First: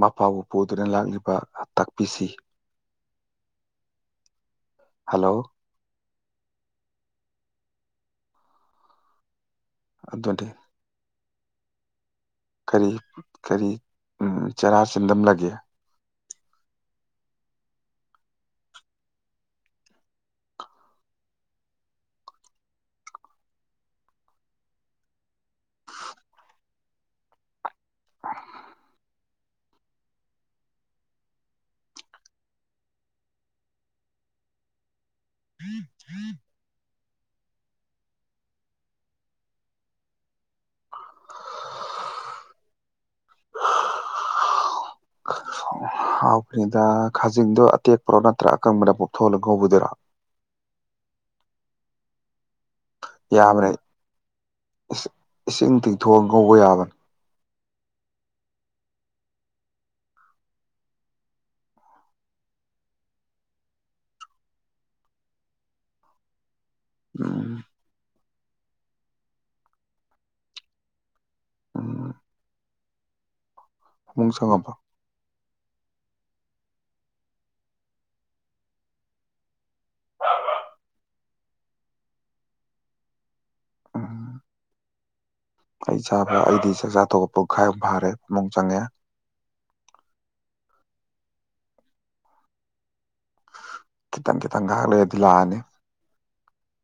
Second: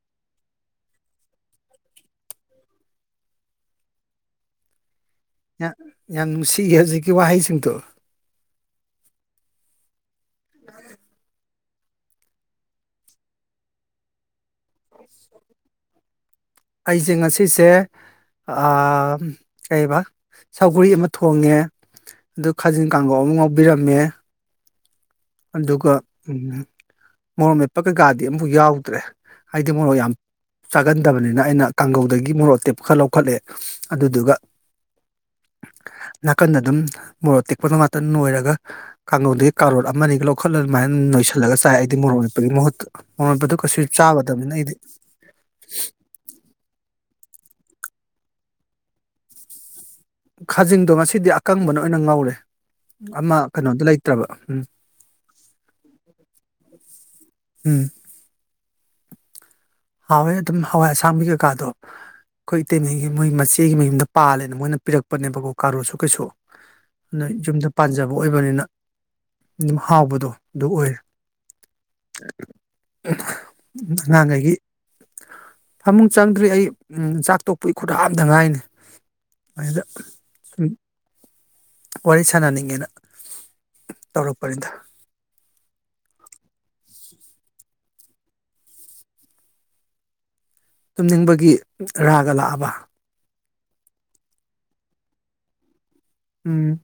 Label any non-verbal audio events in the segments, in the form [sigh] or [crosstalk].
ꯃꯄꯥꯕꯨ ꯄꯨꯗꯨꯅ ꯂꯥꯛꯂꯤꯕ ꯇꯥꯛꯄꯤꯁꯤ ꯍꯜꯂꯣ ꯌꯥꯝ ꯌꯥꯝ ꯅꯨꯡꯁꯤꯌꯦ ꯍꯧꯖꯤꯛꯀꯤ ꯋꯥꯍꯩꯁꯤꯡꯗꯣ ꯑꯗꯨꯗꯤ ꯀꯔꯤ ꯀꯔꯤ ꯎꯝ ꯆꯔꯥ ꯆꯤꯟꯗꯝꯂꯒꯦ ꯑꯩꯁꯦ ꯉꯁꯤꯁꯦ ꯑꯥ ꯀꯩꯑꯕ ꯁꯧꯒ꯭ꯔꯤ ꯑꯃ ꯊꯣꯡꯉꯦ ꯑꯗꯨ ꯈꯥꯖꯤꯡ ꯀꯥꯡꯈꯧ ꯑꯃ ꯉꯧꯕꯤꯔꯝꯃꯦ ꯑꯗꯨꯒ ꯎꯝ ꯃꯣꯔꯣꯛ ꯃꯦꯠ ꯄ ꯀꯩꯀꯥꯗꯤ ꯑꯃꯐꯧ ꯌꯥꯎꯗ꯭ꯔꯦ ꯍꯥꯏꯗꯤ ꯃꯣꯔꯣꯛ ꯌꯥꯝ ꯆꯥꯒꯟꯗꯕꯅꯤꯅ ꯑꯩꯅ ꯀꯥꯡꯒꯧꯗꯒꯤ ꯃꯣꯔꯣꯛ ꯑꯇꯦꯛꯄ ꯈꯔꯥ ꯂꯧꯈꯠꯂꯦ ꯑꯗꯨꯗꯨꯒ ꯅꯥꯀꯟꯗꯗꯨꯝ ꯃꯣꯔꯣꯛ ꯑꯇꯦꯛꯄꯗꯣ ꯉꯥꯛꯇ ꯅꯣꯏꯔꯒ ꯀꯥꯡꯉꯧꯗꯒꯤ ꯀꯥꯔꯣꯠ ꯑꯃꯅꯤꯒ ꯂꯧꯈꯠꯂ ꯑꯗꯨꯃꯥꯏꯅ ꯅꯣꯏꯁꯤꯜꯂꯒ ꯆꯥꯏ ꯑꯩꯗꯤ ꯃꯣꯔꯣꯟ ꯃꯦꯠꯄꯒꯤ ꯃꯍꯨꯠꯇ ꯃꯣꯔꯣꯛ ꯃꯦꯠꯄꯗꯨ ꯀꯩꯁꯨ ꯆꯥꯗꯕꯅꯤꯅ ꯑꯩꯗꯤ ꯍꯥꯥꯎꯈ꯭ꯔꯦꯗ ꯈꯥꯖꯤꯡꯗꯣ ꯑꯇꯦꯛꯄ꯭ꯔꯣ ꯅꯠꯇ꯭ꯔꯥ ꯑꯀꯪꯕꯗ ꯄꯣꯞꯊꯣꯛ ꯍꯜꯂꯒ ꯉꯧꯕꯗꯨꯔꯣ ꯈꯥꯖꯤꯡꯗꯣ ꯉꯁꯤꯗꯤ ꯑꯀꯪꯕꯅ ꯑꯣꯏꯅ ꯉꯧꯔꯦ ꯑꯃ ꯌꯥꯕꯔꯦ ꯀꯩꯅꯣꯗꯣ ꯂꯩꯇ꯭ꯔꯕ ꯎꯝ ꯏꯁꯤ ꯏꯁꯤꯡ ꯊꯤꯡꯊꯣꯛꯑꯒ ꯉꯧꯕ ꯌꯥꯕꯅꯤ ꯎꯝ ꯍꯥꯎꯋꯦ ꯑꯗꯨꯝ ꯍꯋꯥꯏ ꯑꯁꯥꯡꯕꯤ ꯀꯩꯀꯥꯗꯣ ꯑꯩꯈꯣꯏ ꯏꯇꯩꯃꯒꯤ ꯃꯣꯏ ꯃꯆꯦꯒꯤ ꯃꯌꯨꯝꯗ ꯄꯥꯜꯂꯦꯅ ꯃꯣꯏꯅ ꯄꯤꯔꯛꯄꯅꯦꯕꯀꯣ ꯀꯥꯔꯣꯠꯁꯨ ꯀꯩꯁꯨ ꯅꯣꯏ ꯎꯝ ꯌꯨꯝꯗ ꯄꯥꯟꯖꯕ ꯑꯣꯏꯕꯅꯤꯅ ꯑꯗꯨꯝ ꯍꯥꯎꯕꯗꯣ ꯑꯗꯨ ꯑꯣꯏꯌꯦ ꯎꯝ ꯑꯟꯑꯣꯗꯤꯕꯜ [inaudible] ꯑꯍꯝ ꯎꯝ ꯐꯃꯨꯡ ꯑꯉꯥꯡꯒꯩꯒꯤ ꯆꯪꯉꯕꯣ ꯐꯃꯨꯡ ꯆꯪꯗ꯭ꯔꯤ ꯑꯩ ꯑꯝ ꯆꯥꯛ ꯇꯣꯛꯄꯒꯤ ꯈꯨꯠ ꯍꯥꯝꯕꯗ ꯉꯥꯏꯅꯤ ꯑꯗꯨꯗ ꯁꯨꯝ ꯋꯥꯔꯤ ꯁꯥꯟꯅꯅꯤꯡꯉꯦꯅ ꯎꯝ ꯇꯧꯔꯛꯄꯅꯤꯗ ꯑꯩ ꯆꯥꯕ ꯑꯩꯗꯤ ꯆꯥꯛꯆꯥ ꯇꯣꯛꯄ ꯄꯨꯡꯈꯥꯏ ꯑꯝ ꯐꯥꯔꯦ ꯐꯃꯨꯡ ꯆꯪꯉꯦ ꯇꯨꯝꯅꯤꯡꯕꯒꯤ ꯔꯥꯒ ꯂꯥꯛꯑꯕ ꯈꯤꯇꯪ ꯈꯤꯇꯪ ꯉꯍꯥꯛ ꯂꯩꯔꯗꯤ ꯂꯥꯛꯑꯅꯤ ꯎꯝ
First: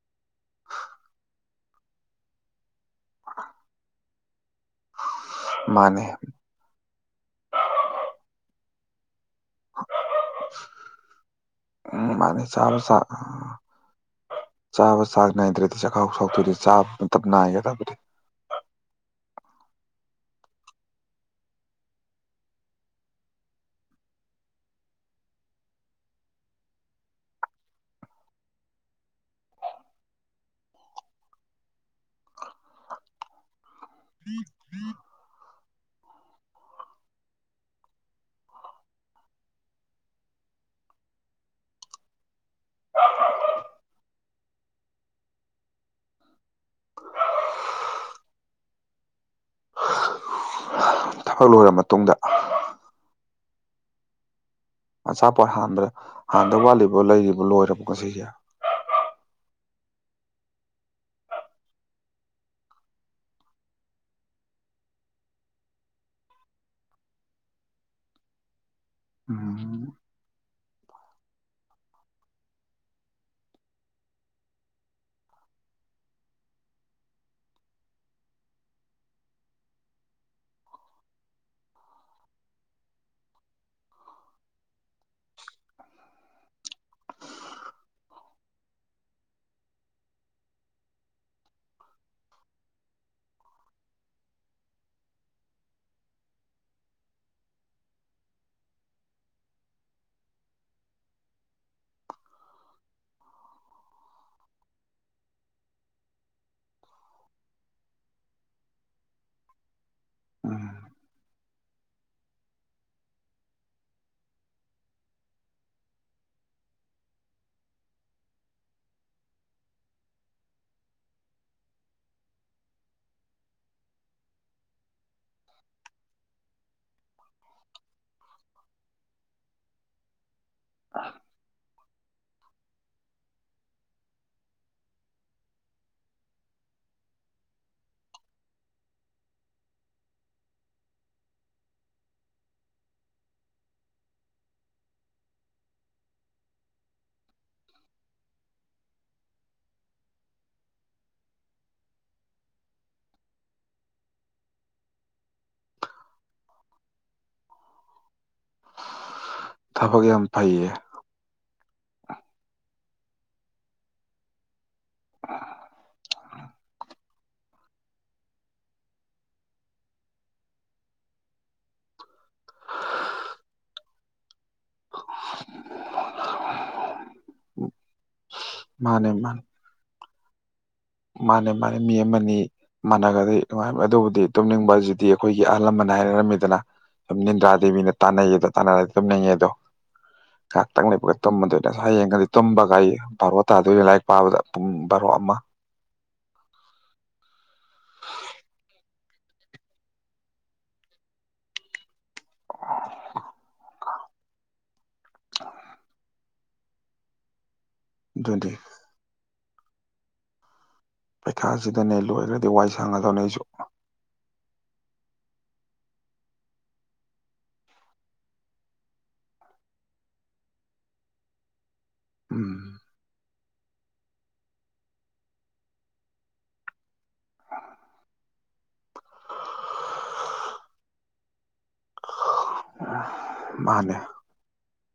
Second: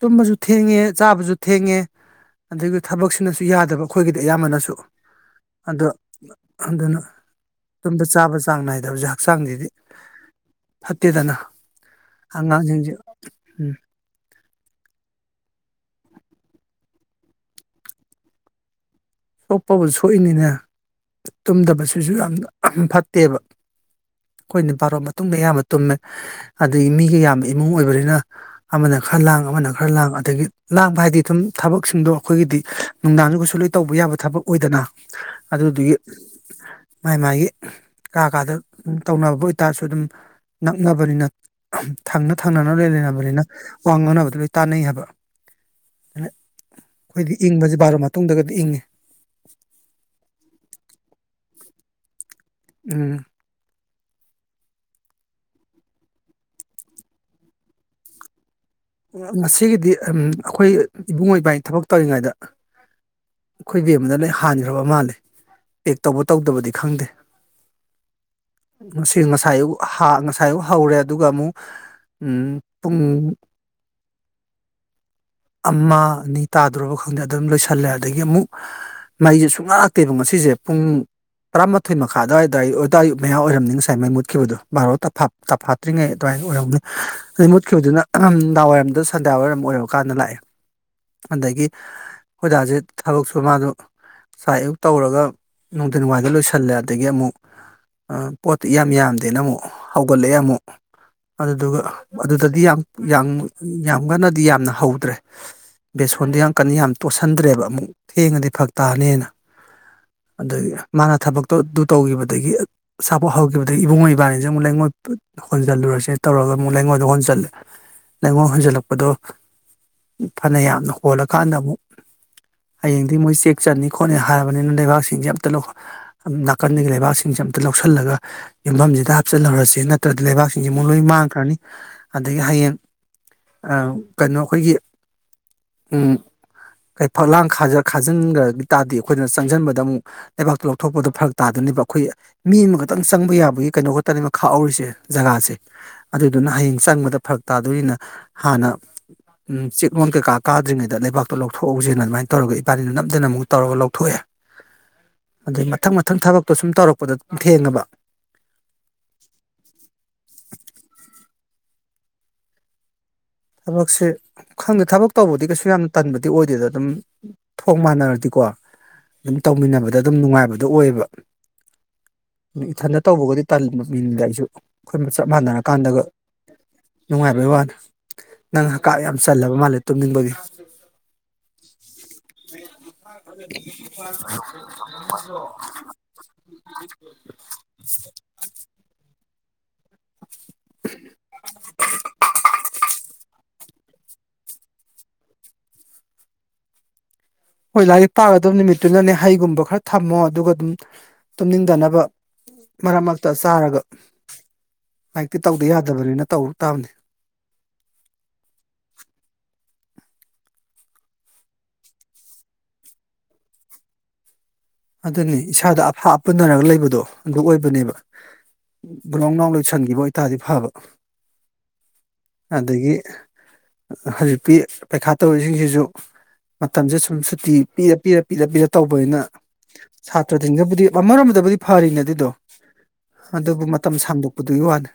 ꯇꯨꯝꯕꯁꯨ ꯊꯦꯡꯉꯦ ꯆꯥꯕꯁꯨ ꯊꯦꯡꯉꯦ ꯑꯗꯒꯤ ꯊꯕꯛꯁꯤꯅꯁꯨ ꯌꯥꯗꯕ ꯑꯩꯈꯣꯏꯒꯤꯗꯤ ꯑꯌꯥꯝꯕꯅꯁꯨ ꯑꯗꯣ ꯃꯥꯅꯦ ꯑꯗꯨꯅ ꯇꯨꯝ ꯆꯥꯕ ꯆꯥꯡ ꯅꯥꯏꯗꯦ ꯗꯕꯖꯥꯟ ꯍꯛꯆꯥꯡꯒꯤꯗꯤ ꯐꯠꯇꯦꯗꯅ ꯎꯝ ꯃꯥꯅꯦ ꯆꯥꯕ ꯑꯉꯥꯡꯁꯤꯡꯁꯤ ꯆꯥ ꯎꯝ ꯆꯥꯕ ꯆꯥꯡ ꯅꯥꯏꯗ꯭ꯔꯗꯤ ꯆꯥꯛꯈꯥꯎ ꯁꯣꯛꯇꯣꯏꯅꯤ ꯆꯥꯕ ꯃꯇꯝ ꯅꯥꯏꯒꯗꯕꯗꯤ ꯁꯣꯛꯄꯕꯨ ꯁꯣꯛꯏꯅꯤꯅꯦ ꯇꯨꯝꯗꯕꯁꯤꯁꯨ ꯌꯥꯝ ꯐꯠꯇꯦꯕ ꯑꯩꯈꯣꯏꯅ ꯕꯥꯔꯣ ꯃꯇꯨꯡꯗ ꯑꯌꯥꯝꯕ ꯇꯨꯝꯃꯦ ꯑꯗꯩ ꯃꯤꯒ ꯌꯥꯝꯕ ꯏꯃꯨꯡ ꯑꯣꯏꯕꯅꯤꯅ ꯑꯃꯅ ꯈꯔ ꯂꯥꯡ ꯑꯃꯅ ꯈꯔ ꯂꯥꯡ ꯑꯗꯒꯤ ꯂꯥꯡꯕ ꯍꯥꯏꯗꯤ ꯑꯗꯨꯝ ꯊꯕꯛꯁꯤꯡꯗꯣ ꯑꯩꯈꯣꯏꯒꯤꯗꯤ ꯅꯨꯡꯗꯥꯡꯁꯨ ꯀꯩꯁꯨ ꯂꯣꯏ ꯇꯧꯕꯤ ꯊꯕꯛ ꯑꯣꯏꯗꯅ ꯑꯗꯨꯗꯨꯒꯤ ꯃꯥꯏ ꯃꯥꯥꯏꯒꯤ ꯀꯥ ꯀꯥꯗ ꯇꯧꯅꯕ ꯑꯣꯏꯇꯥꯔꯁꯨ ꯑꯗꯨꯝ ꯅꯛꯅꯕꯅꯤꯅ ꯑꯍꯝ ꯊꯪꯅ ꯊꯪꯅꯅ ꯂꯩ ꯂꯩꯅꯕꯅꯤꯅ ꯋꯥ ꯉꯥꯡꯅꯕꯗ ꯂꯣꯏ ꯇꯥꯟꯅꯩ ꯍꯥꯏꯕ ꯑꯗꯨꯅ ꯑꯩꯈꯣꯏꯗꯤ ꯏꯪꯕꯁꯦ ꯕꯥꯔꯣ ꯃꯇꯨꯡꯗꯒꯗꯤ ꯏꯪꯉꯤ ꯍ ꯊꯕꯛ ꯂꯣꯏꯔꯕ ꯃꯇꯨꯡꯗ ꯎꯝ ꯑꯆꯥꯄꯣꯠ ꯍꯥꯟꯕꯗ ꯍꯥꯟꯗꯧ ꯋꯥꯠꯂꯤꯕꯣ ꯂꯩꯔꯤꯕꯣ ꯂꯣꯏꯔꯕꯣ ꯉꯁꯤꯒꯤ ꯉꯁꯤꯒꯤꯗꯤ ꯐꯝ ꯑꯩꯈꯣꯏ ꯏꯕꯨꯡꯉꯣ ꯏꯕꯥꯅꯤ ꯊꯕꯛ ꯇꯧꯔꯤꯉꯥꯏꯗ ꯑꯩꯈꯣꯏ ꯕꯦꯝꯃꯗ ꯂꯩ ꯍꯥꯟꯒ꯭ꯔꯕ ꯃꯥꯜꯂꯦ ꯄꯦꯛ ꯇꯧꯕ ꯇꯧꯗꯕꯗꯤ ꯈꯪꯗꯦ ꯉꯁꯤ ꯉꯁꯥꯏ ꯑꯌꯨꯛ ꯎꯝ ꯍꯥ ꯉꯁꯥꯏ ꯑꯌꯨꯛ ꯍꯧꯔꯦ ꯑꯗꯨꯒ ꯑꯃꯨꯛ ꯑꯝ ꯄꯨꯡ ꯑꯃ ꯑꯅꯤ ꯇꯥꯗ꯭ꯔꯣꯕ ꯈꯪꯗꯦ ꯑꯗꯨꯝ ꯂꯣꯏꯁꯜꯂꯦ ꯑꯗꯒꯤ ꯑꯃꯨꯛ ꯃꯩꯁꯦ ꯁꯨꯡꯂꯥꯛꯇꯦꯕ ꯉꯁꯤꯁꯦ ꯄꯨꯡ ꯇꯔꯥꯃꯥꯊꯣꯏ ꯃꯈꯥꯏ ꯑꯗꯨꯋꯥꯏꯗ ꯑꯗꯨꯋꯥꯏ ꯑꯌꯨꯛ ꯃꯌꯥ ꯑꯣꯏꯔꯝꯅꯤ ꯉꯁꯥꯏ ꯃꯩ ꯃꯨꯠꯈꯤꯕꯗꯣ ꯕꯥꯔꯣ ꯇꯥꯐꯥꯠ ꯇꯥꯐꯥꯠꯇ꯭ꯔꯤꯉꯩ ꯑꯗꯨꯋꯥꯏꯗ ꯑꯣꯏꯔꯝꯅꯤ ꯑꯗꯨꯗꯩ ꯃꯨꯠꯈꯤꯕꯗꯨꯅ ꯑꯍꯝ ꯅꯗꯥꯡꯋꯥꯏꯔꯝꯗ ꯁꯟꯗ ꯋꯥꯏꯔꯝ ꯑꯣꯏꯔꯀꯥꯟꯗ ꯂꯥꯛꯑꯦ ꯑꯗꯒꯤ ꯈꯣꯏꯖꯁꯦ ꯊꯕꯛꯁꯨ ꯃꯥꯗ ꯆꯥꯏ ꯑꯌꯨꯛ ꯇꯧꯔꯒ ꯅꯨꯡꯊꯤꯟ ꯋꯥꯋꯥꯏꯗ ꯂꯣꯏꯁꯜꯂꯦ ꯑꯗꯒꯤ ꯑꯃꯨꯛ ꯄꯣꯠꯇꯤ ꯌꯥꯝ ꯌꯥꯝꯗꯦꯅ ꯑꯃꯨꯛ ꯍꯧꯒꯠꯂꯛꯑꯦ ꯑꯃꯨꯛ ꯑꯗꯨꯗꯨꯒ ꯑꯗꯨꯗꯗꯤ ꯌꯥꯝ ꯌꯥꯝ ꯌꯥꯝ ꯀꯟꯅꯗꯤ ꯌꯥꯝꯅ ꯍꯧꯗ꯭ꯔꯦ ꯕꯦꯁꯣꯟꯗꯣ ꯌꯥꯝ ꯀꯟꯅ ꯌꯥꯝ ꯇꯣꯠꯁꯟꯗ꯭ꯔꯦꯕ ꯑꯃꯨꯛ ꯊꯦꯡꯉꯗꯤ ꯐꯛ ꯇꯥꯅꯦꯅ ꯎꯝ ꯑꯗꯒꯤ ꯃꯥꯅ ꯊꯕꯛꯇꯣ ꯑꯗꯨ ꯇꯧꯒꯤꯕꯗꯒꯤ ꯑꯠ ꯑꯆꯥꯄꯣꯠ ꯍꯧꯒꯤꯕꯗꯒꯤ ꯏꯕꯨꯡꯉꯣ ꯏꯕꯥꯅꯤꯁꯦ ꯑꯃꯨꯛ ꯂꯩꯉꯣꯏ ꯄꯨ ꯍꯣꯟꯖꯜꯂꯨꯔꯁꯦ ꯇꯧꯔꯒ ꯑꯃꯨꯛ ꯂꯩꯉꯣꯏꯗꯨ ꯍꯣꯟꯖꯜꯂꯦ ꯂꯩꯉꯣꯏ ꯍꯣꯟꯖꯜꯂꯛꯄꯗꯣ ꯐꯅ ꯌꯥꯝꯅ ꯍꯣꯜꯂꯀꯥꯟꯗ ꯑꯃꯨꯛ ꯍꯌꯦꯡꯗꯤ ꯃꯣꯏ ꯆꯦꯛ ꯆꯟꯅꯤ ꯈꯣꯠꯅꯤ ꯍꯥꯏꯔꯕꯅꯤꯅ ꯂꯩꯕꯥꯛꯁꯤ ꯁꯤꯡꯖꯤ ꯑꯝꯇ ꯂꯧ ꯅꯥꯀꯟꯒꯤ ꯂꯩꯕꯥꯛꯁꯤꯡꯁꯦ ꯑꯝꯇ ꯂꯧꯁꯜꯂꯒ ꯌꯨꯝꯐꯝꯁꯤꯗ ꯍꯥꯞꯆꯜꯍꯧꯔꯁꯤ ꯅꯠꯇ꯭ꯔꯗꯤ ꯂꯩꯕꯥꯛꯁꯤꯡꯁꯤ ꯑꯃꯨꯛ ꯂꯣꯏ ꯃꯥꯡꯈ꯭ꯔꯅꯤ ꯑꯗꯒꯤ ꯍꯌꯦꯡ ꯀꯩꯅꯣ ꯑꯩꯈꯣꯏꯒꯤ ꯀ ꯐꯛꯂꯥꯡ ꯈꯥꯖꯤꯟꯈ꯭ꯔꯒꯤ ꯇꯥꯔꯗꯤ ꯑꯩꯈꯣꯏꯅ ꯆꯪꯁꯤꯟꯕꯗ ꯑꯃꯨꯛ ꯂꯩꯕꯥꯛꯇꯣ ꯂꯧꯊꯣꯛꯄꯗ ꯐꯔꯛ ꯇꯥꯗꯣꯏꯅꯦꯕ ꯑꯩꯈꯣꯏ ꯃꯤ ꯑꯃꯈꯛꯇꯪ ꯆꯪꯕ ꯌꯥꯕꯒꯤ ꯀꯩꯅꯣ ꯈꯛꯇꯅꯦꯅ ꯈꯥꯛꯍꯧꯔꯤꯁꯦ ꯖꯒꯥꯁꯦ ꯑꯗꯨꯗꯨꯅ ꯍꯌꯦꯡ ꯆꯪꯕꯗ ꯐꯔꯛ ꯇꯥꯗꯣꯏꯅꯤꯅ ꯍꯥꯟꯅ ꯆꯤꯛꯂꯣꯟ ꯀꯩꯀꯥ ꯀꯥꯗ꯭ꯔꯤꯉꯩꯗ ꯂꯩꯕꯥꯛꯇꯣ ꯂꯧꯊꯣꯛꯍꯧꯁꯦꯅ ꯑꯗꯨꯃꯥꯏꯅ ꯇꯧꯔꯒ ꯏꯕꯥꯅꯤꯅ ꯅꯞꯗꯅ ꯑꯃꯨꯛ ꯇꯧꯔꯒ ꯂꯧꯊꯣꯛꯑꯦ ꯑꯗꯩ ꯃꯊꯪ ꯃꯊꯪ ꯊꯕꯛꯇꯣ ꯁꯨꯝ ꯇꯧꯔꯛꯄꯗ ꯑꯗꯨꯝ ꯊꯦꯡꯉꯕ ꯊꯥꯕꯛ ꯌꯥꯝ ꯐꯩꯏꯌꯦ ꯊꯕꯛꯁꯦ ꯈꯪꯗꯦ ꯊꯕꯛ ꯇꯧꯕꯗꯤ ꯀꯩꯁꯨ ꯌꯥꯝꯅ ꯇꯟꯕꯗꯤ ꯑꯣꯏꯗꯦꯗ ꯑꯗꯨꯝ ꯊꯣꯡ ꯃꯥꯟꯅꯔꯗꯤꯀꯣ ꯑꯗꯨꯝ ꯇꯧꯃꯤꯟꯅꯕꯗ ꯑꯗꯨꯝ ꯅꯨꯡꯉꯥꯏꯕꯗꯣ ꯑꯣꯏꯌꯦꯕ ꯏꯊꯟꯗ ꯇꯧꯕꯒꯗꯤ ꯇꯟ ꯃꯤꯗ ꯑꯩꯁꯨ ꯑꯩꯈꯣꯏ ꯆꯞ ꯃꯥꯟꯅꯔꯀꯥꯟꯗꯒ ꯅꯨꯡꯉꯥꯏꯕꯩ ꯋꯥꯅꯤ ꯅꯪ ꯍꯀꯥꯞ ꯃꯥꯅꯦ ꯌꯥꯝ ꯃꯥꯅꯦ ꯆꯜꯂꯕ ꯃꯥꯜꯂꯦ ꯇꯨꯝꯅꯤꯡꯕꯒꯤ ꯑ [unintelligible] ꯃꯥꯅꯦ ꯃꯥꯅꯦ ꯃꯤ ꯑꯃꯅꯤ ꯃꯥꯅꯒꯗꯤ ꯅꯨꯡꯉꯥꯏꯔꯝ ꯑꯗꯨꯕꯨꯗꯤ ꯇꯨꯝꯅꯤꯡꯕꯕꯁꯤꯗꯤ ꯑꯩꯈꯣꯏꯒꯤ ꯑꯍꯜ ꯂꯃꯟ ꯍꯥꯏꯔꯔꯝꯃꯤꯗꯅ ꯁꯨꯝ ꯟꯗ꯭ꯔꯥ ꯗꯦꯕꯤꯅ ꯇꯥꯟꯅꯩꯌꯦꯗ ꯇꯥꯟꯅꯔꯗꯤ ꯇꯨꯝꯅꯤꯡꯉꯦ ꯗꯣ ꯉꯥꯏꯍꯥꯛꯇꯪ ꯂꯩꯕꯒ ꯇꯨꯝꯃꯗꯣꯏꯅꯦ ꯍꯌꯦꯡꯒꯗꯤ ꯇꯨꯝꯕꯒꯥꯏꯌ‌ꯦ ꯕꯥꯔꯣ ꯇꯥꯗꯣꯏꯅꯦ ꯂꯥꯏꯔꯤꯛ ꯄꯥꯕꯗ ꯄꯨꯡ ꯕꯥꯔꯣ ꯑꯃ [inaudible] ꯍꯣꯏ ꯂꯥꯏꯔꯤꯛ ꯄꯥꯒꯗꯕ ꯅꯨꯃꯤꯠꯇꯨꯅꯅꯦ ꯍꯩꯒꯨꯝꯕ ꯈꯔ ꯊꯝꯃꯣ ꯑꯗꯨꯒ ꯑꯗꯨꯝ ꯇꯨꯝꯅꯤꯡꯟꯗꯅꯕ ꯃꯔꯛ ꯃꯔꯛ ꯇ ꯑꯁ ꯆꯥꯔꯒ ꯂꯥꯏꯛꯇꯤ ꯇꯧꯗ ꯌꯥꯗꯕꯅꯤꯅ ꯇꯧꯕ ꯇꯥꯕꯅꯤ ꯭ꯋꯦꯟꯇꯤ [unintelligible] ꯄꯩꯈꯥꯁꯤꯗꯅꯦ ꯂꯣꯏꯈ꯭ꯔꯗꯤ ꯋꯥꯏ ꯁꯥꯡꯒꯗꯧꯅꯦ ꯑꯩꯁꯨ ꯑꯗꯨꯅꯤ ꯏꯁꯥꯗ ꯑꯐꯥ ꯑꯞꯄꯟꯅꯔꯒ ꯂꯩꯕꯗꯣ ꯑꯗꯨ ꯑꯣꯏꯕꯅꯦꯕ ꯒꯂꯎ ꯅꯥꯎ ꯂꯣꯏꯁꯟꯈꯤꯕ ꯑꯣꯏꯇꯥꯔꯗꯤ ꯐꯕ ꯎꯝ ꯑꯗꯒꯤ ꯍꯧꯖꯤꯛꯇꯤ ꯄꯩꯈꯥ ꯇꯧꯔꯤꯁꯤꯡꯁꯤꯁꯨ ꯃꯇꯝꯁꯦ ꯁꯨꯝ ꯁꯨꯇꯤ ꯄꯤꯔ ꯄꯤꯔ ꯄꯤꯔ ꯄꯤꯔ ꯇꯧꯕꯅꯤꯅ ꯁꯥꯇ꯭ꯔꯁꯤꯡꯗꯕꯨꯗꯤ ꯑꯃꯔꯣꯝꯗꯕꯨꯗꯤ ꯐꯔꯤꯅꯦ ꯑꯗꯨꯗꯣ ꯑꯗꯨꯕꯨ ꯃꯇꯝ ꯃꯥꯅꯦ ꯁꯥꯡꯗꯣꯛꯄꯗꯨꯒꯤ ꯋꯥꯅꯤ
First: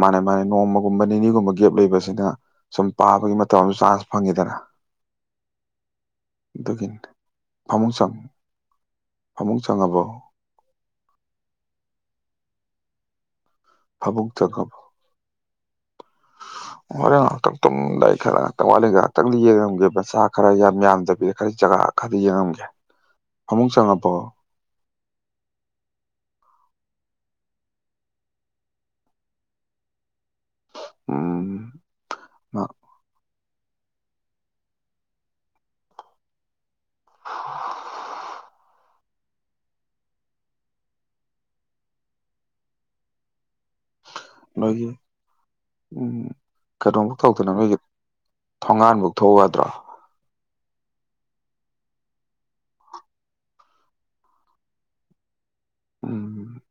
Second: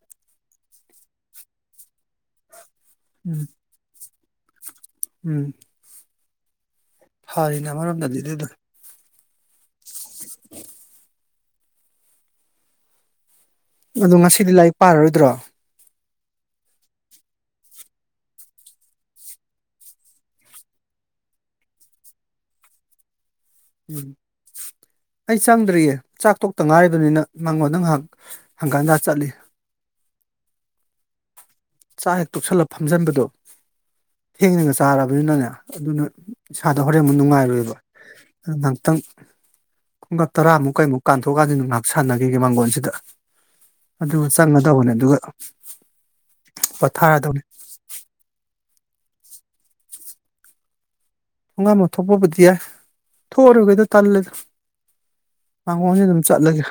ꯃꯥꯅꯦ ꯃꯥꯅꯦ ꯅꯣꯡꯃꯒꯨꯝꯕ ꯅꯤꯅꯤꯒꯨꯝꯕ ꯒꯦꯞ ꯂꯩꯕꯁꯤꯅ ꯁꯨꯝ ꯄꯥꯕꯒꯤ ꯎꯝ ꯃꯇꯝ ꯑꯃ ꯆꯥꯟꯁ ꯐꯪꯉꯦꯗꯅꯥ ꯎꯝ ꯗꯈꯤꯅ ꯐꯔꯤꯅꯦ ꯐꯨꯃꯨꯡ ꯆꯪ ꯑꯃꯔꯣꯝꯗꯗꯤ ꯑꯗꯨꯗꯣ ꯐꯪꯃꯨꯡ ꯆꯪꯑꯕꯣ ꯑꯗꯣ ꯉꯁꯤꯗꯤ ꯂꯥꯏꯔꯤꯛ ꯄꯥꯔꯔꯣꯏꯗ꯭ꯔꯣ ꯍꫭꯔ‌ꯦꯟ ꯉꯥꯏꯍꯥꯛꯇꯪ ꯇꯨꯝꯃꯝ ꯗꯥꯏ ꯈꯔꯥ ꯉꯛꯇꯪꯋꯠꯂꯤ ꯉꯥꯛꯇꯪꯗꯤ ꯌꯦꯡꯉꯝꯒꯦ ꯃꯁꯆꯥ ꯈꯔ ꯌꯥꯝ ꯌꯥꯝꯗꯕꯤꯗ ꯈꯔ ꯖꯒꯥ ꯈꯔꯗꯤ ꯌꯦꯡꯉꯝꯒꯦ ꯐꯃꯨꯡ ꯎꯝ ꯆꯪꯉꯕꯣ ꯑꯩ ꯆꯪꯗ꯭ꯔꯤꯌꯦ ꯆꯥꯛꯊꯣꯛꯇ ꯉꯥꯏꯔꯤꯕ ꯑꯗꯨꯅꯤꯅ ꯃꯉꯣꯟꯗ ꯉꯥꯏꯍꯥꯛ ꯍꯪꯀꯥꯟꯗ ꯆꯠꯂꯤ ꯑꯥ ꯆꯥꯛ ꯍꯦꯛ ꯇꯣꯛꯁꯜꯂ ꯐꯝꯖꯟꯕꯗꯣ ꯊꯦꯡꯅꯒ ꯆꯥꯔꯕꯅꯤꯅꯅꯦ ꯑꯗꯨꯅ ꯏꯁꯥꯗ ꯍꯣꯔꯦꯃꯨꯛ ꯅꯨꯡꯉꯥꯏꯔꯣꯏꯕ ꯉꯥꯏꯍꯥꯛꯇꯪ ꯈꯨꯡꯀ ꯇꯔꯥꯃꯨꯛ ꯀꯩꯃꯨꯛ ꯀꯥꯟꯊꯣꯛꯀꯥꯟꯁꯤꯗ ꯉꯥꯏꯍꯥꯛ ꯁꯥꯟꯅꯈꯤꯒꯦ ꯃꯥꯡꯒꯣꯟꯁꯤꯗ ꯑꯗꯨ ꯅꯣꯏꯒꯤ ꯆꯪꯒꯗꯧꯕꯅꯦ ꯑꯗꯨꯒ ꯀꯩꯅꯣꯝꯨꯛ ꯄꯣꯊꯥꯔꯗꯧ ꯇꯧꯗꯅ ꯂꯩꯣꯏꯒꯤ ꯊꯣꯡꯒꯥꯟꯕꯨꯛ ꯊꯣꯛꯎꯨ ꯌꯗ꯭ꯔꫭ ꯊꯣꯡꯒꯥꯝ ꯑꯃ ꯊꯣꯛꯄꯕꯨꯗꯤ ꯌꯥꯏ ꯊꯣꯛꯑꯔꯨꯒꯩꯗꯣ ꯇꯜꯂꯦꯗ ꯃꯥꯡꯒꯣꯟꯁꯤꯗꯥ ꯑꯗꯨꯝ ꯎꯝ ꯆꯠꯂꯒꯦ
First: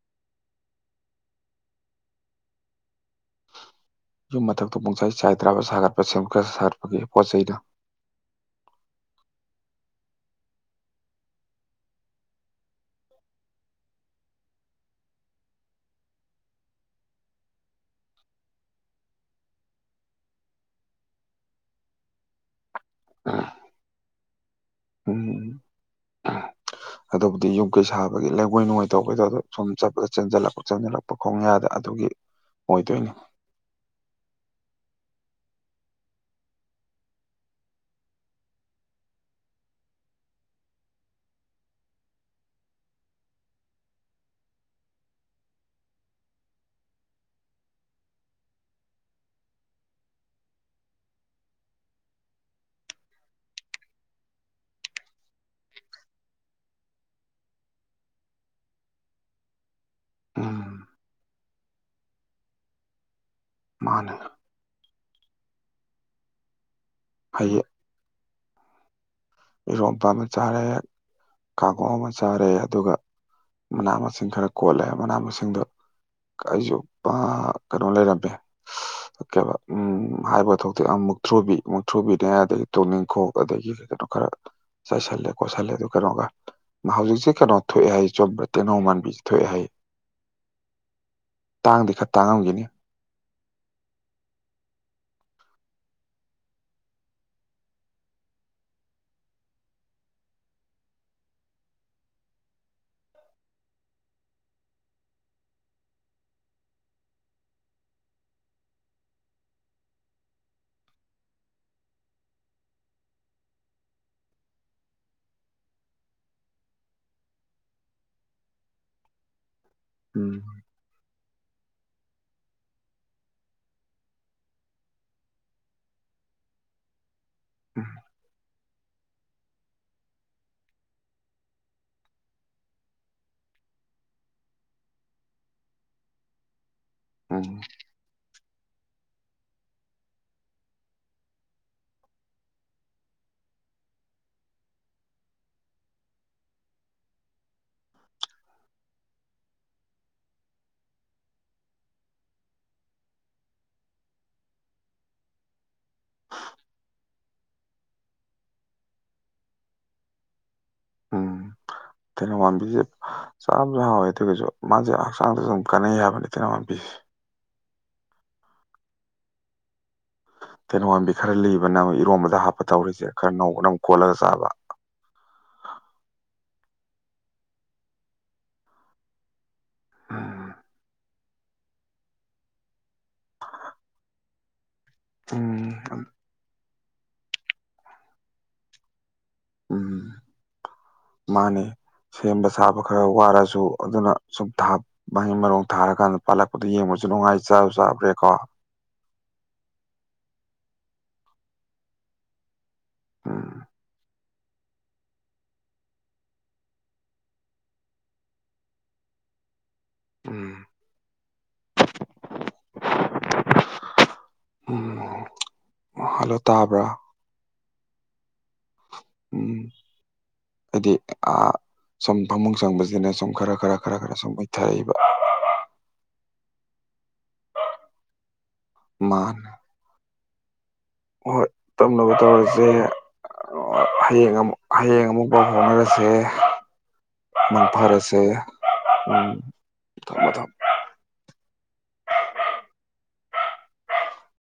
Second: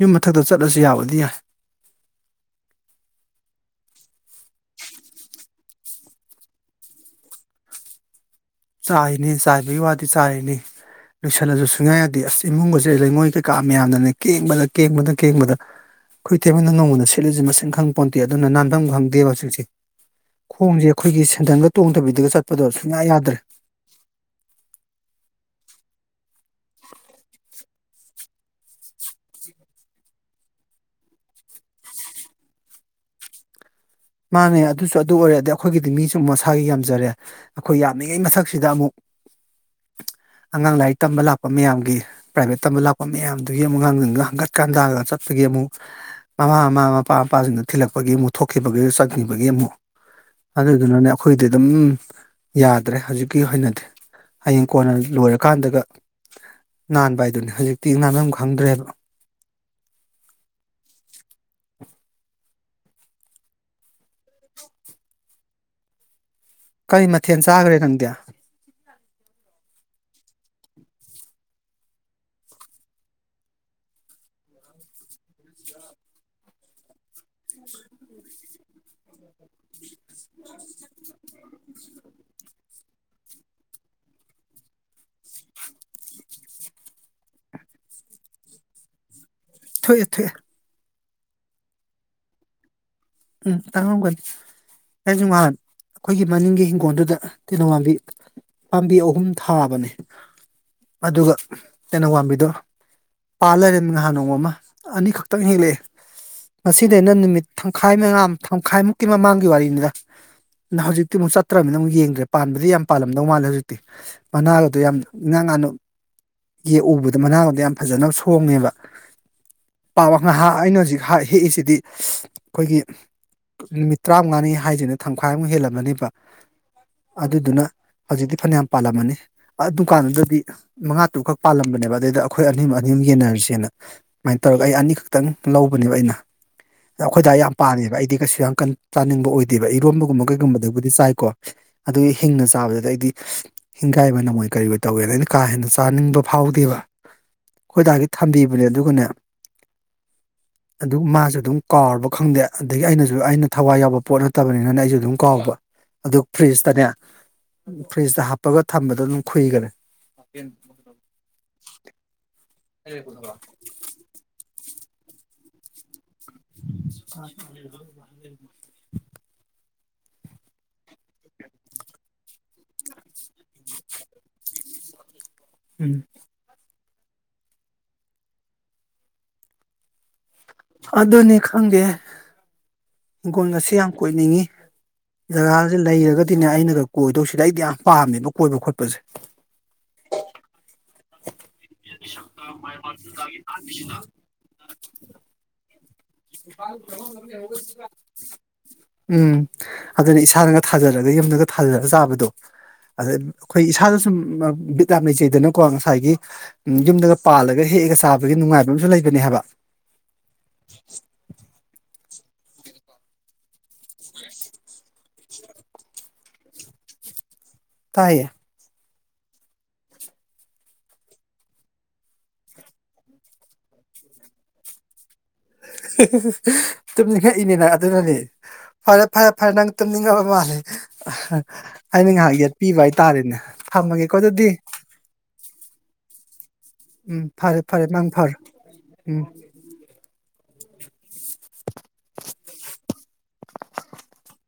ꯌꯨꯝ ꯃꯊꯛꯇ ꯆꯠꯂꯁꯨ ꯌꯥꯕꯗꯤ ꯌꯥꯏ ꯌꯨꯝ ꯃꯊꯛꯇ ꯄꯨꯡꯆꯥꯏ ꯆꯥꯏ ꯇ꯭ꯔꯥꯕ ꯁꯥꯒꯠꯄ ꯁꯦꯝꯠ ꯈꯔ ꯁꯥꯒꯠꯄꯒꯤ ꯄꯣꯠ ꯆꯩꯩꯅ ꯆꯥꯏꯔꯤꯅꯤ ꯆꯥꯏꯕꯒꯤ ꯋꯥꯗꯤ ꯆꯥꯏꯔꯤꯅꯤ ꯂꯣꯏꯁꯜꯂꯁꯨ ꯁꯨꯡꯌꯥ ꯌꯥꯗꯦ ꯑꯁ ꯏꯃꯨꯡꯒꯁꯦ ꯂꯩꯉꯣꯏ ꯀꯩꯀꯥ ꯃꯌꯥꯝꯅꯅꯦ ꯀꯦꯡꯕꯗ ꯀꯦꯡꯕꯗ ꯀꯦꯡꯕꯗ ꯑꯩꯈꯣꯏ ꯇꯩꯃꯥꯅ ꯅꯣꯡꯃꯗ ꯁꯤꯠꯂꯤꯁꯦ ꯃꯁꯤꯡ ꯈꯪꯄꯣꯟꯇꯦ ꯑꯗꯨꯅ ꯅꯥꯟꯐꯝ ꯈꯪꯗꯦꯕ ꯍꯧꯖꯤꯛꯁꯦ ꯈꯣꯡꯁꯦ ꯑꯩꯈꯣꯏꯒꯤ ꯁꯦꯟꯗꯟꯒ ꯇꯣꯡꯗꯕꯤꯗꯒ ꯆꯠꯄꯗꯣ ꯌꯥ ꯌꯥꯗ꯭ꯔꯦ ꯎꯝ ꯑꯗꯨꯕꯨꯗꯤ ꯌꯨꯝ ꯀꯩ ꯁꯥꯕꯒꯤ ꯂꯩꯉꯣꯏ ꯅꯨꯡꯉꯣꯏ ꯇꯧꯕꯗꯣ ꯑꯗꯣ ꯁꯨꯝ ꯆꯠꯄꯒ ꯆꯦꯟꯖꯜꯂꯛꯄꯥ ꯆꯦꯟꯖꯜꯂꯛꯄ ꯈꯣꯡꯌꯥꯗ ꯑꯗꯨꯒꯤ ꯑꯣꯏꯗꯣꯏꯅꯤ ꯃꯥꯅꯦ ꯑꯗꯨꯁꯨ ꯑꯗꯨ ꯑꯣꯏꯔꯦ ꯑꯗꯩ ꯑꯩꯈꯣꯏꯒꯤꯗꯤ ꯃꯤꯁꯨ ꯑꯃꯨꯛ ꯃꯁꯥꯒꯤ ꯌꯥꯝꯖꯔꯦ ꯑꯩꯈꯣꯏ ꯌꯥꯝꯃꯤꯉꯩ ꯃꯊꯛꯁꯤꯗ ꯑꯃꯨꯛ ꯑꯉꯥꯡ ꯂꯥꯏꯔꯤꯛ ꯇꯝꯕ ꯂꯥꯛꯄ ꯃꯌꯥꯝꯒꯤ ꯄ꯭ꯔꯥꯏꯚꯦꯠ ꯇꯝꯕ ꯂꯥꯛꯄ ꯃꯌꯥꯝꯗꯨꯒꯤ ꯑꯃꯨꯛ ꯑꯉꯥꯡꯒ ꯍꯪꯒꯠꯀꯥ ꯍꯥꯟꯗꯥꯒ ꯆꯠꯄꯒꯤ ꯑꯃꯨꯛ ꯃꯃꯥ ꯃꯃꯥ ꯃꯄꯥ ꯃꯄꯥꯁꯤꯡꯗ ꯊꯤꯜꯂꯛꯄꯒꯤ ꯑꯃꯨꯛ ꯊꯣꯛꯈꯤꯕ ꯆꯠꯅꯤꯡꯕꯒꯤ ꯑꯃꯨꯛ ꯑꯗꯨꯗꯨꯅꯅꯦ ꯑꯩꯈꯣꯏꯗꯤ ꯑꯗꯨꯝ ꯌꯥꯗ꯭ꯔꯦ ꯍꯧꯖꯤꯛꯀꯤ ꯑꯣꯏꯅꯗꯤ ꯍꯌꯦꯡ ꯀꯣꯟꯅ ꯂꯣꯏꯔꯀꯥꯟꯗꯒ ꯅꯥꯟꯕ ꯍꯥꯏꯗꯨꯅꯦ ꯍꯧꯖꯤꯛꯇꯤ ꯅꯥꯟꯕꯝ ꯈꯪꯗ꯭ꯔꯦꯕ ꯎꯝ ꯃꯥꯅꯦꯂ ꯀꯔꯤ ꯃꯊꯦꯜ ꯍꯌꯦꯡ ꯆꯥꯈ꯭ꯔꯦ ꯅꯪꯗꯤ ꯏꯔꯣꯝꯄꯥ ꯑꯃ ꯆꯥꯔꯦ ꯈꯥꯒꯣ ꯑꯃ ꯆꯥꯔꯦ ꯑꯗꯨꯒ ꯃꯅꯥ ꯃꯁꯤꯡ ꯈꯔ ꯀꯣꯜꯂꯦ ꯃꯅꯥ ꯃꯁꯤꯡꯗꯣ ꯑꯩꯁꯨ ꯀꯩꯅꯣ ꯂꯩꯔꯝꯃꯦ ꯀꯩꯕ ꯎꯝ ꯍꯥꯏꯕꯒꯥ ꯊꯣꯛꯇꯦ ꯃꯨꯛꯊ꯭ꯔꯨꯕꯤ ꯃꯨꯛꯊ꯭ꯔꯨꯕꯤꯅꯦ ꯑꯗꯒꯤ ꯇꯣꯛꯅꯤꯡꯈꯣꯛ ꯑꯗꯒꯤ ꯀꯩꯅꯣ ꯈꯔ ꯆꯥꯏꯁꯜꯂꯦ ꯈꯣꯠꯁꯜꯂꯦ ꯑꯗꯨ ꯀꯩꯅꯣꯒ ꯍꯧꯖꯤꯛꯁꯦ ꯀꯩꯅꯣ ꯊꯣꯛꯑꯦ ꯍꯥꯏ ꯆꯨꯝꯕꯔꯥ ꯇꯦꯡꯅꯧ ꯃꯥꯟꯕꯤꯁꯤ ꯊꯣꯛꯑꯦ ꯊꯣꯛꯑꯦ ꯇꯥꯡꯗꯤ ꯈꯔ ꯇꯥꯡꯉꯝꯈꯤꯅꯤ ꯎꯝ ꯇꯪꯉꯝꯒꯅꯤ ꯑꯩꯁꯨ ꯉꯍꯥꯟ ꯑꯩꯈꯣꯏꯒꯤ ꯃꯅꯤꯡꯒꯤ ꯏꯪꯒꯣꯜꯗꯨꯗ ꯇꯦꯅꯧꯋꯥꯝꯕꯤ ꯄꯥꯝꯕꯤ ꯑꯍꯨꯝ ꯊꯥꯕꯅꯦ ꯑꯗꯨꯒ ꯇꯦꯅꯧ ꯄꯝꯕꯤꯗꯣ ꯄꯥꯜ ꯂꯩꯔꯅꯤ ꯉꯍꯥꯟ ꯅꯣꯡꯃ ꯑꯃ ꯑꯅꯤꯈꯛꯇꯪ ꯍꯦꯛꯂꯛꯑꯦ ꯃꯁꯤꯗ ꯑꯩꯅ ꯅꯨꯃꯤꯠ ꯈꯥꯏꯅ ꯉꯥ ꯊꯃꯥꯈꯥꯏꯃꯨꯛꯀꯤ ꯃꯃꯥꯡꯒꯤ ꯋꯥꯔꯤꯅꯤꯗ ꯍꯧꯖꯤꯛꯇꯤ ꯑꯃꯨꯛ ꯆꯠꯇ꯭ꯔꯅꯤꯅ ꯑꯃꯨꯛ ꯌꯦꯡꯗ꯭ꯔꯦ ꯄꯥꯟꯕꯗꯤ ꯌꯥꯝ ꯄꯥꯜꯂꯝꯗꯧ ꯃꯥꯜꯂꯦ ꯍꯧꯖꯤꯛꯇꯤ ꯃꯅꯥꯒꯗꯣ ꯌꯥꯝ ꯏꯉꯥꯡ ꯉꯟꯅꯥ ꯌꯦꯛꯎꯕꯗ ꯃꯅꯥꯒꯗꯣ ꯌꯥꯝ ꯐꯖꯅ ꯁꯣꯡꯉꯦꯕ [unintelligible] ꯎꯝ ꯍꯧꯖꯤꯛ ꯍꯥꯏ ꯍꯦꯛꯏꯁꯤꯗꯤ ꯑꯩꯈꯣꯏꯒꯤ ꯅꯨꯃꯤꯠ ꯇꯔꯥꯃꯉꯥꯅꯤ ꯍꯥꯏꯗꯣꯏꯅꯤ ꯊꯝꯈꯥꯏꯃꯨꯛ ꯍꯦꯜꯂꯝꯃꯅꯦꯕ ꯑꯗꯨꯗꯨꯅ ꯎꯝ ꯍꯧꯖꯤꯛꯇꯤ ꯐꯅꯌꯥꯝ ꯄꯥꯜꯂꯝꯃꯅꯤ ꯗꯨꯀꯥꯟꯗꯨꯗꯗꯤ ꯃꯉꯥ ꯇꯔꯨꯛꯈꯛ ꯄꯥꯜꯂꯝꯕꯅꯦꯕ ꯑꯗꯨꯗꯩꯗ ꯑꯩꯈꯣꯏ ꯑꯅꯤ ꯑꯅꯤꯝ ꯌꯦꯟꯅꯔꯤꯁꯦꯅ ꯁꯨꯃꯥꯏꯅ ꯇꯧꯔꯒ ꯑꯩ ꯑꯅꯤꯈꯛꯇꯪ ꯂꯧꯕꯅꯦꯕ ꯑꯩꯅ ꯑꯩꯈꯣꯏꯗ ꯌꯥꯝ ꯎꯝ ꯄꯥꯝꯃꯦꯕ ꯑꯩꯗꯤ ꯀꯩꯁꯨ ꯌꯥꯝ ꯆꯥꯅꯤꯡꯕ ꯑꯣꯏꯗꯦꯕ ꯏꯔꯣꯝꯕꯒꯨꯝꯕ ꯀꯩꯒꯨꯝꯕꯗꯕꯨꯗꯤ ꯆꯥꯏꯀꯣ ꯑꯗꯨꯒꯤ ꯍꯤꯡꯅ ꯆꯥꯕꯗꯨꯗ ꯑꯩꯗꯤ ꯍꯤꯡꯒꯥꯏ ꯅꯃꯣꯏ ꯀꯔꯤꯑꯣꯏ ꯇꯧꯋꯦꯅ ꯑꯩꯅ ꯀꯥ ꯍꯦꯟꯅ ꯆꯥꯅꯤꯡꯕ ꯐꯥꯎꯗꯦꯕ ꯈꯣꯏꯗꯒꯤ ꯊꯝꯕꯤꯕꯅꯦ ꯑꯗꯨꯒꯅꯦ ꯑꯗꯨ ꯃꯥꯁꯨ ꯑꯗꯨꯝ ꯀꯥꯎꯔꯕ ꯈꯪꯗꯦ ꯑꯗꯒꯤ ꯑꯩꯅꯁꯨ ꯑꯩꯅ ꯊꯋꯥꯏ ꯌꯥꯎꯕ ꯄꯣꯠ ꯅꯠꯇꯕꯅꯤꯅꯅꯦ ꯑꯩꯁꯨ ꯑꯗꯨꯝ ꯀꯥꯎꯕ ꯑꯗꯨ ꯐ꯭ꯔꯤꯖꯇꯅꯦ ꯐ꯭ꯔꯤꯖꯇ ꯍꯥꯞꯄꯒ ꯊꯝꯕꯗꯣ ꯑꯗꯨꯝ ꯈꯨꯨꯏꯒꯔꯦ ꯎꯝ [unintelligible] [unintelligible] ꯆꯥꯕꯗ ꯍꯥꯎꯏ ꯃꯥꯁꯦ ꯍꯛꯆꯥꯡꯗꯁꯨ ꯀꯥꯟꯅꯩ ꯍꯥꯏꯕꯅꯦ [inaudible] [unintelligible] ꯇꯦꯅꯣꯋꯥꯝꯕꯤ ꯈꯔ ꯂꯤꯕꯅ ꯏꯔꯣꯝꯕꯗ ꯍꯥꯞꯄ ꯇꯧꯔꯤꯁꯦ ꯈꯔ ꯅꯧ ꯅꯪ ꯈꯣꯠꯂꯒ ꯆꯥꯕ ꯎꯝ ꯎꯝ ꯑꯗꯨꯅꯤ ꯈꯪꯗꯦ ꯍꯤꯡꯒꯣꯟꯜ ꯉ ꯑꯁꯤ ꯌꯥꯝ ꯀꯣꯏꯅꯤꯡꯉꯤ ꯖꯒꯥꯁꯤ ꯎꯝ ꯂꯩꯔꯒꯗꯤꯅꯦ ꯑꯩꯅ ꯀꯛ ꯀꯣꯏꯗꯧꯁꯤꯗ ꯑꯩꯗꯤ ꯌꯥꯝ ꯄꯥꯝꯃꯦꯕ ꯀꯣꯏꯕ ꯈꯣꯠꯄꯁꯦ ꯎꯝ ꯃꯥꯅꯤ ꯁꯦꯝꯕ ꯁꯥꯕ ꯈꯔ ꯋꯥꯔꯁꯨ ꯑꯗꯨꯅ ꯁꯨꯝ ꯊ ꯃꯍꯩ ꯃꯔꯣꯡ ꯊꯥꯔꯛ ꯀꯥꯟꯗ ꯄꯥꯜꯂꯛꯄꯗ ꯌꯦꯡꯕꯁꯨ ꯅꯨꯡꯉꯥꯏ ꯆꯥꯕ ꯆꯥꯕ꯭ꯔꯦ ꯀꯣ ꯎꯝ ꯑꯗꯨꯅ ꯏꯁꯥꯅꯒ ꯊꯥꯖꯔꯒ ꯌꯨꯝꯗꯒ ꯊꯥꯖꯔꯒ ꯆꯥꯕꯗꯣ ꯑꯗꯩ ꯎꯝ ꯑꯩꯈꯣꯏ ꯏꯁꯥꯗ ꯁꯨꯝ ꯕꯤꯠ ꯌꯥꯝ ꯂꯩꯖꯩꯗꯅꯀꯣ ꯉꯁꯥꯏꯒꯤ ꯌꯨꯝꯗꯒ ꯄꯥꯜꯂꯒ ꯍꯦꯛꯑꯒ ꯆꯥꯕꯒꯤ ꯅꯨꯡꯉꯥꯏꯕ ꯑꯃꯁꯨ ꯂꯩꯕꯅꯦ ꯍꯥꯏꯕ ꯎꯝ ꯎꯝ ꯍꯜꯂꯣ ꯇꯥꯕ꯭ꯔꯥ ꯇꯥꯏꯌꯦ ꯎꯝ ꯍꯥꯏꯗꯤ ꯁꯨꯝ ꯐꯃꯨꯡ ꯆꯪꯕꯁꯤꯅ ꯁꯨꯝ ꯈꯔ ꯈꯔ ꯈꯔ ꯈꯔ ꯁꯨꯝ ꯃꯨꯏꯊꯔꯛꯏꯕ ꯇꯨꯝꯅꯤꯡꯉꯛꯏꯅꯤꯅ ꯑꯗꯨꯅꯅꯦ ꯐꯔꯦ ꯐꯔꯦ ꯃꯥꯅꯦ ꯐꯔꯦ ꯅꯪ ꯇꯨꯝꯅꯤꯡꯉꯕ ꯃꯥꯜꯂꯦ [unintelligible] ꯍꯣꯏ ꯑꯩꯅ ꯇꯨꯝꯅꯕ ꯉꯥꯏꯍꯥꯛ ꯇꯧꯔꯁꯦ ꯌꯦꯠꯄꯤꯕ ꯍꯥꯏꯇꯥꯔꯦꯅꯦ ꯊꯝꯃꯒꯦꯀꯣ ꯍꯌꯦꯡ ꯑꯗꯨꯗꯤ ꯑꯃꯨꯛ ꯍꯌꯦꯡ ꯑꯃꯨꯛ ꯄꯥꯎ ꯐꯥꯎꯅꯔꯁꯦ ꯎꯝ ꯐꯔꯦ ꯃꯪ ꯐꯔꯦ ꯅꯪ ꯐꯔꯁꯦ ꯐꯔꯣ ꯎꯝ ꯊꯝꯃꯣ ꯊꯝꯃꯣ [unintelligible]